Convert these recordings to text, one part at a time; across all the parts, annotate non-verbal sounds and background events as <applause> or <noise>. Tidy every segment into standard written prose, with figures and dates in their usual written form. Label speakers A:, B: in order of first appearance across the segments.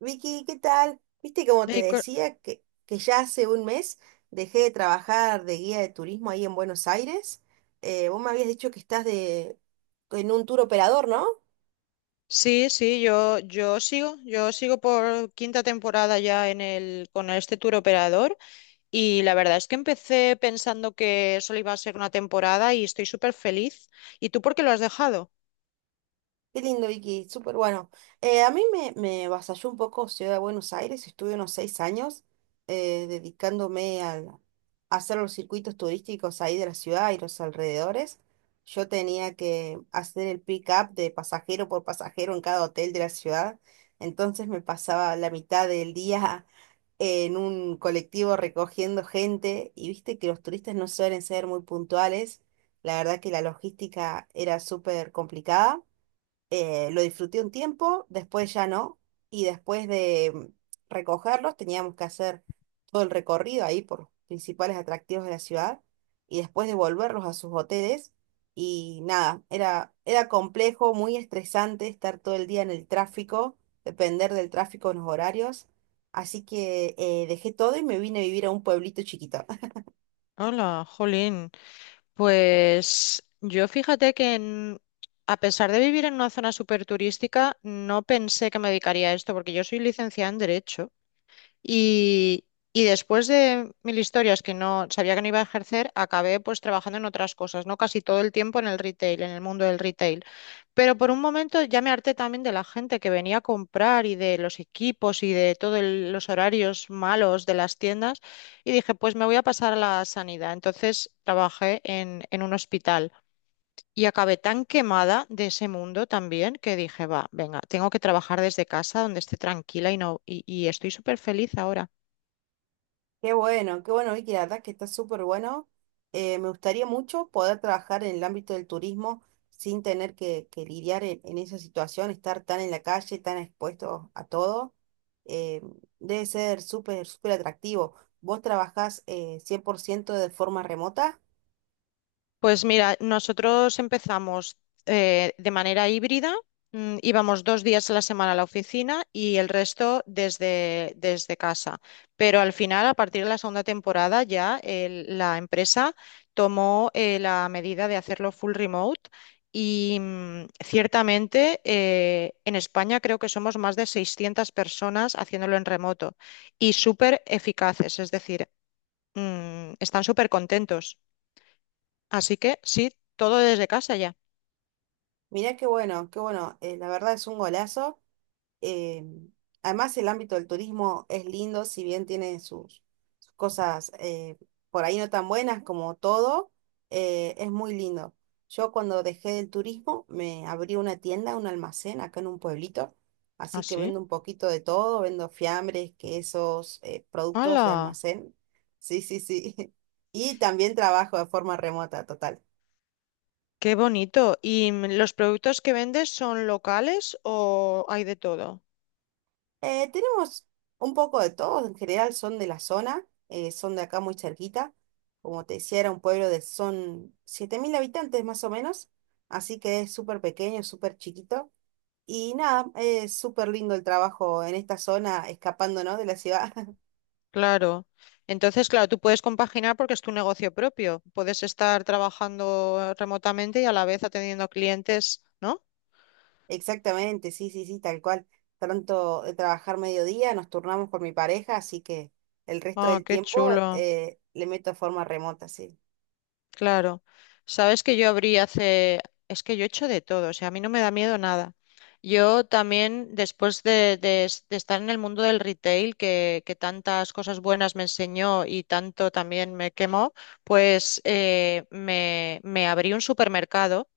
A: Vicky, ¿qué tal? Viste, como te
B: Y co-
A: decía, que ya hace un mes dejé de trabajar de guía de turismo ahí en Buenos Aires. Vos me habías dicho que en un tour operador, ¿no?
B: Sí, sí, yo sigo por quinta temporada ya con este tour operador y la verdad es que empecé pensando que solo iba a ser una temporada y estoy súper feliz. ¿Y tú por qué lo has dejado?
A: Qué lindo, Vicky, súper bueno. A mí me avasalló un poco Ciudad de Buenos Aires, estuve unos 6 años eh, dedicándome al- a hacer los circuitos turísticos ahí de la ciudad y los alrededores. Yo tenía que hacer el pick-up de pasajero por pasajero en cada hotel de la ciudad, entonces me pasaba la mitad del día <laughs> en un colectivo recogiendo gente, y viste que los turistas no suelen ser muy puntuales, la verdad que la logística era súper complicada. Lo disfruté un tiempo, después ya no, y después de recogerlos teníamos que hacer todo el recorrido ahí por los principales atractivos de la ciudad y después devolverlos a sus hoteles. Y nada, era complejo, muy estresante estar todo el día en el tráfico, depender del tráfico en los horarios, así que dejé todo y me vine a vivir a un pueblito chiquito.
B: Hola, Jolín. Pues yo fíjate que a pesar de vivir en una zona súper turística, no pensé que me dedicaría a esto porque yo soy licenciada en Derecho. Y, y después de mil historias que no sabía que no iba a ejercer, acabé pues trabajando en otras cosas, ¿no? Casi todo el tiempo en el retail, en el mundo del retail. Pero por un momento ya me harté también de la gente que venía a comprar y de los equipos y de todos los horarios malos de las tiendas y dije, pues me voy a pasar a la sanidad. Entonces trabajé en un hospital. Y acabé tan quemada de ese mundo también que dije, va, venga, tengo que trabajar desde casa donde esté tranquila y no, y estoy súper feliz ahora.
A: Qué bueno, Vicky, la verdad que está súper bueno. Me gustaría mucho poder trabajar en el ámbito del turismo sin tener que lidiar en esa situación, estar tan en la calle, tan expuesto a todo. Eh, Debe ser súper, súper atractivo. Vos trabajás 100% de forma remota.
B: Pues mira, nosotros empezamos de manera híbrida, íbamos 2 días a la semana a la oficina y el resto desde, desde casa. Pero al final, a partir de la segunda temporada, ya la empresa tomó la medida de hacerlo full remote y ciertamente en España creo que somos más de 600 personas haciéndolo en remoto y súper eficaces, es decir, están súper contentos. Así que sí, todo desde casa ya.
A: Mirá qué bueno, qué bueno. La verdad es un golazo. Eh, Además, el ámbito del turismo es lindo, si bien tiene sus cosas por ahí no tan buenas como todo, es muy lindo. Yo cuando dejé el turismo me abrí una tienda, un almacén acá en un pueblito,
B: ¿Ah,
A: así que
B: sí?
A: vendo un poquito de todo, vendo fiambres, quesos, productos de
B: ¡Hala!
A: almacén. Sí, sí, sí. <laughs> Y también trabajo de forma remota, total.
B: ¡Qué bonito! ¿Y los productos que vendes son locales o hay de todo?
A: Tenemos un poco de todo, en general son de la zona, son de acá muy cerquita. Como te decía, era un pueblo de, son 7000 habitantes más o menos, así que es súper pequeño, súper chiquito. Y nada, es súper lindo el trabajo en esta zona, escapando, ¿no?, de la ciudad. <laughs>
B: Claro. Entonces, claro, tú puedes compaginar porque es tu negocio propio. Puedes estar trabajando remotamente y a la vez atendiendo clientes, ¿no?
A: Exactamente, sí, sí, sí, tal cual. Tanto de trabajar mediodía, nos turnamos con mi pareja, así que el resto
B: Ah,
A: del
B: qué
A: tiempo
B: chulo.
A: le meto forma remota, sí.
B: Claro, sabes que yo abrí hace, es que yo he hecho de todo, o sea, a mí no me da miedo nada. Yo también, después de estar en el mundo del retail, que tantas cosas buenas me enseñó y tanto también me quemó, pues me abrí un supermercado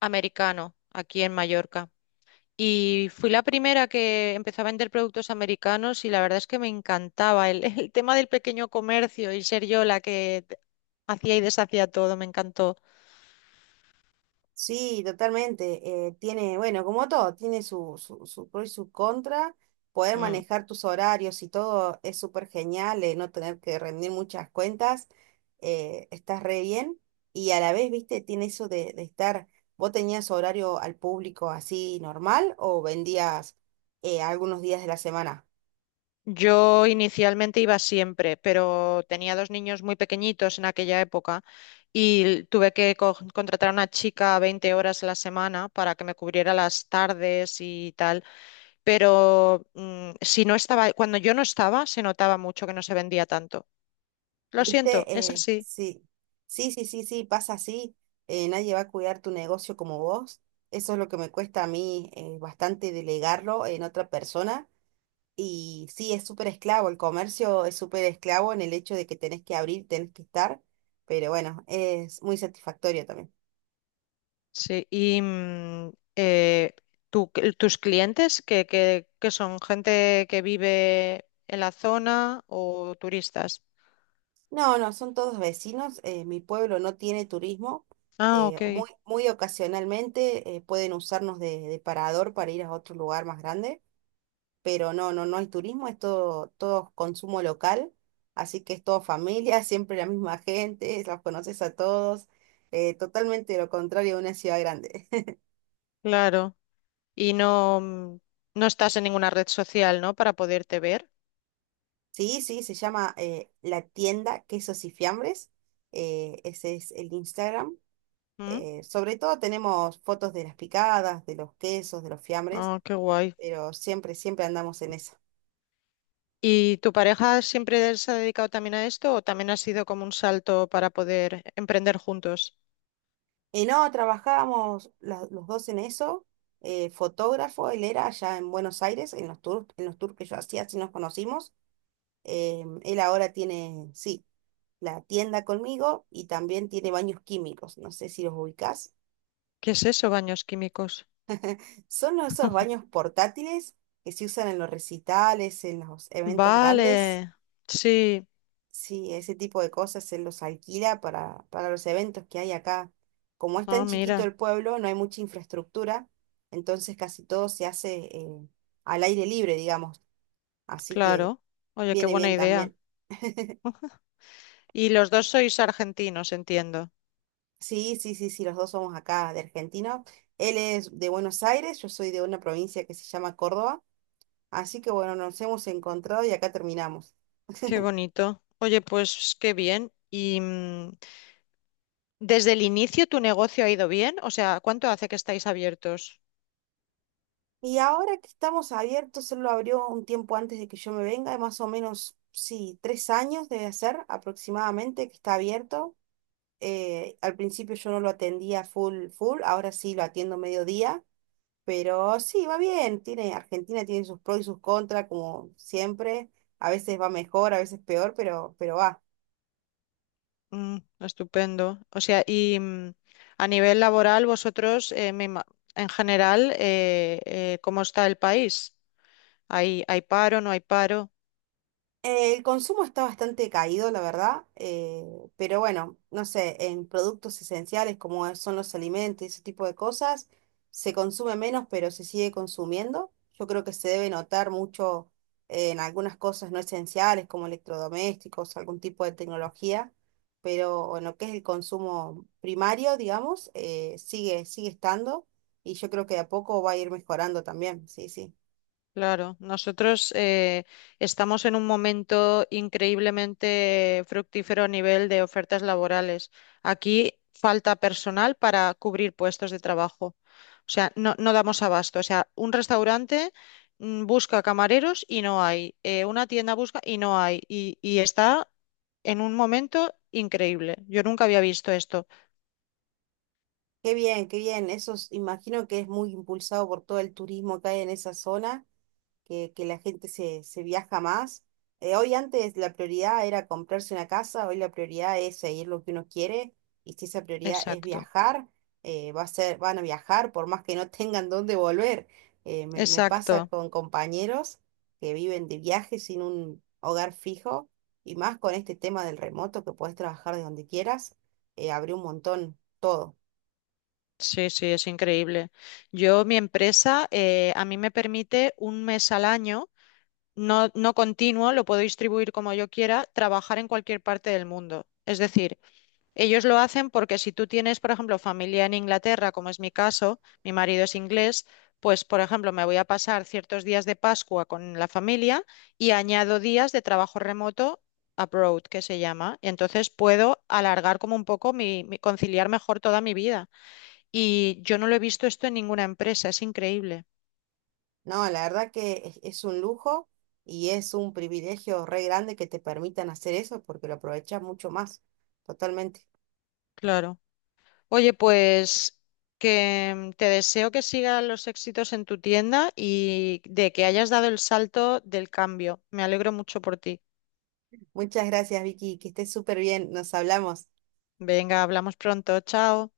B: americano aquí en Mallorca. Y fui la primera que empezó a vender productos americanos y la verdad es que me encantaba el, <laughs> el tema del pequeño comercio y ser yo la que hacía y deshacía todo, me encantó.
A: Sí, totalmente. Tiene, bueno, como todo, tiene su pro y su contra. Poder
B: Mm.
A: manejar tus horarios y todo es súper genial, no tener que rendir muchas cuentas, estás re bien. Y a la vez, viste, tiene eso de estar, ¿vos tenías horario al público así normal o vendías algunos días de la semana?
B: Yo inicialmente iba siempre, pero tenía dos niños muy pequeñitos en aquella época y tuve que contratar a una chica 20 horas a la semana para que me cubriera las tardes y tal. Pero si no estaba, cuando yo no estaba, se notaba mucho que no se vendía tanto. Lo siento,
A: ¿Viste?
B: es así.
A: Sí, sí, pasa así. Nadie va a cuidar tu negocio como vos. Eso es lo que me cuesta a mí bastante delegarlo en otra persona. Y sí, es súper esclavo. El comercio es súper esclavo en el hecho de que tenés que abrir, tenés que estar. Pero bueno, es muy satisfactorio también.
B: Sí, y tus clientes, que son gente que vive en la zona o turistas.
A: No, no, son todos vecinos. Mi pueblo no tiene turismo.
B: Ah, ok,
A: Muy, muy ocasionalmente pueden usarnos de parador para ir a otro lugar más grande, pero no, no, no hay turismo, es todo, todo consumo local, así que es todo familia, <laughs> siempre la misma gente, los conoces a todos, totalmente lo contrario de una ciudad grande. <laughs>
B: claro. Y no, no estás en ninguna red social, ¿no? Para poderte ver.
A: Sí, sí, se llama La Tienda Quesos y Fiambres, ese es el Instagram.
B: ¿Mm?
A: Sobre todo tenemos fotos de las picadas, de los quesos, de los fiambres,
B: Ah, qué guay.
A: pero siempre, siempre andamos en esa.
B: ¿Y tu pareja siempre se ha dedicado también a esto o también ha sido como un salto para poder emprender juntos?
A: Y no, trabajábamos los dos en eso. Fotógrafo, él era allá en Buenos Aires, en los tours que yo hacía, así nos conocimos. Él ahora tiene, sí, la tienda conmigo, y también tiene baños químicos, no sé si los ubicás.
B: ¿Qué es eso, baños químicos?
A: Son esos baños portátiles que se usan en los recitales, en los eventos grandes.
B: Vale, sí.
A: Sí, ese tipo de cosas se los alquila para los eventos que hay acá. Como es
B: Ah,
A: tan chiquito
B: mira.
A: el pueblo, no hay mucha infraestructura, entonces casi todo se hace al aire libre, digamos. Así que
B: Claro. Oye, qué
A: viene
B: buena
A: bien
B: idea.
A: también.
B: <laughs> Y los dos sois argentinos, entiendo.
A: Sí, sí, sí, sí, los dos somos acá de Argentina. Él es de Buenos Aires, yo soy de una provincia que se llama Córdoba. Así que bueno, nos hemos encontrado y acá terminamos.
B: Qué bonito. Oye, pues qué bien. ¿Y desde el inicio tu negocio ha ido bien? O sea, ¿cuánto hace que estáis abiertos?
A: Y ahora que estamos abiertos, él lo abrió un tiempo antes de que yo me venga, más o menos, sí, 3 años debe ser aproximadamente que está abierto. Al principio yo no lo atendía full, full, ahora sí lo atiendo mediodía, pero sí, va bien, tiene, Argentina tiene sus pros y sus contras, como siempre, a veces va mejor, a veces peor, pero va.
B: Mm, estupendo. O sea, y a nivel laboral, vosotros, en general, ¿cómo está el país? ¿Hay paro, no hay paro?
A: El consumo está bastante caído, la verdad, pero bueno, no sé, en productos esenciales como son los alimentos y ese tipo de cosas, se consume menos, pero se sigue consumiendo. Yo creo que se debe notar mucho en algunas cosas no esenciales como electrodomésticos, algún tipo de tecnología, pero en lo que es el consumo primario, digamos, sigue, sigue estando, y yo creo que de a poco va a ir mejorando también, sí, sí.
B: Claro, nosotros estamos en un momento increíblemente fructífero a nivel de ofertas laborales. Aquí falta personal para cubrir puestos de trabajo. O sea, no damos abasto. O sea, un restaurante busca camareros y no hay. Una tienda busca y no hay. Y está en un momento increíble. Yo nunca había visto esto.
A: Qué bien, qué bien. Eso es- imagino que es muy impulsado por todo el turismo que hay en esa zona, que la gente se viaja más. Hoy antes la prioridad era comprarse una casa, hoy la prioridad es seguir lo que uno quiere, y si esa prioridad es
B: Exacto,
A: viajar, va a ser, van a viajar por más que no <laughs> tengan dónde volver. Me pasa
B: exacto.
A: con compañeros que viven de viaje sin un hogar fijo, y más con este tema del remoto, que podés trabajar de donde quieras, abrió un montón todo.
B: Sí, sí, es increíble. Yo, mi empresa, a mí me permite un mes al año, no continuo, lo puedo distribuir como yo quiera, trabajar en cualquier parte del mundo. Es decir, ellos lo hacen porque si tú tienes, por ejemplo, familia en Inglaterra, como es mi caso, mi marido es inglés, pues, por ejemplo, me voy a pasar ciertos días de Pascua con la familia y añado días de trabajo remoto abroad, que se llama. Y entonces puedo alargar como un poco conciliar mejor toda mi vida. Y yo no lo he visto esto en ninguna empresa, es increíble,
A: No, la verdad que es un lujo y es un privilegio re grande que te permitan hacer eso porque lo aprovechas mucho más, totalmente.
B: claro. Oye, pues que te deseo que sigan los éxitos en tu tienda y de que hayas dado el salto del cambio. Me alegro mucho por ti.
A: Muchas gracias, Vicky, que estés súper bien, nos hablamos.
B: Venga, hablamos pronto, chao.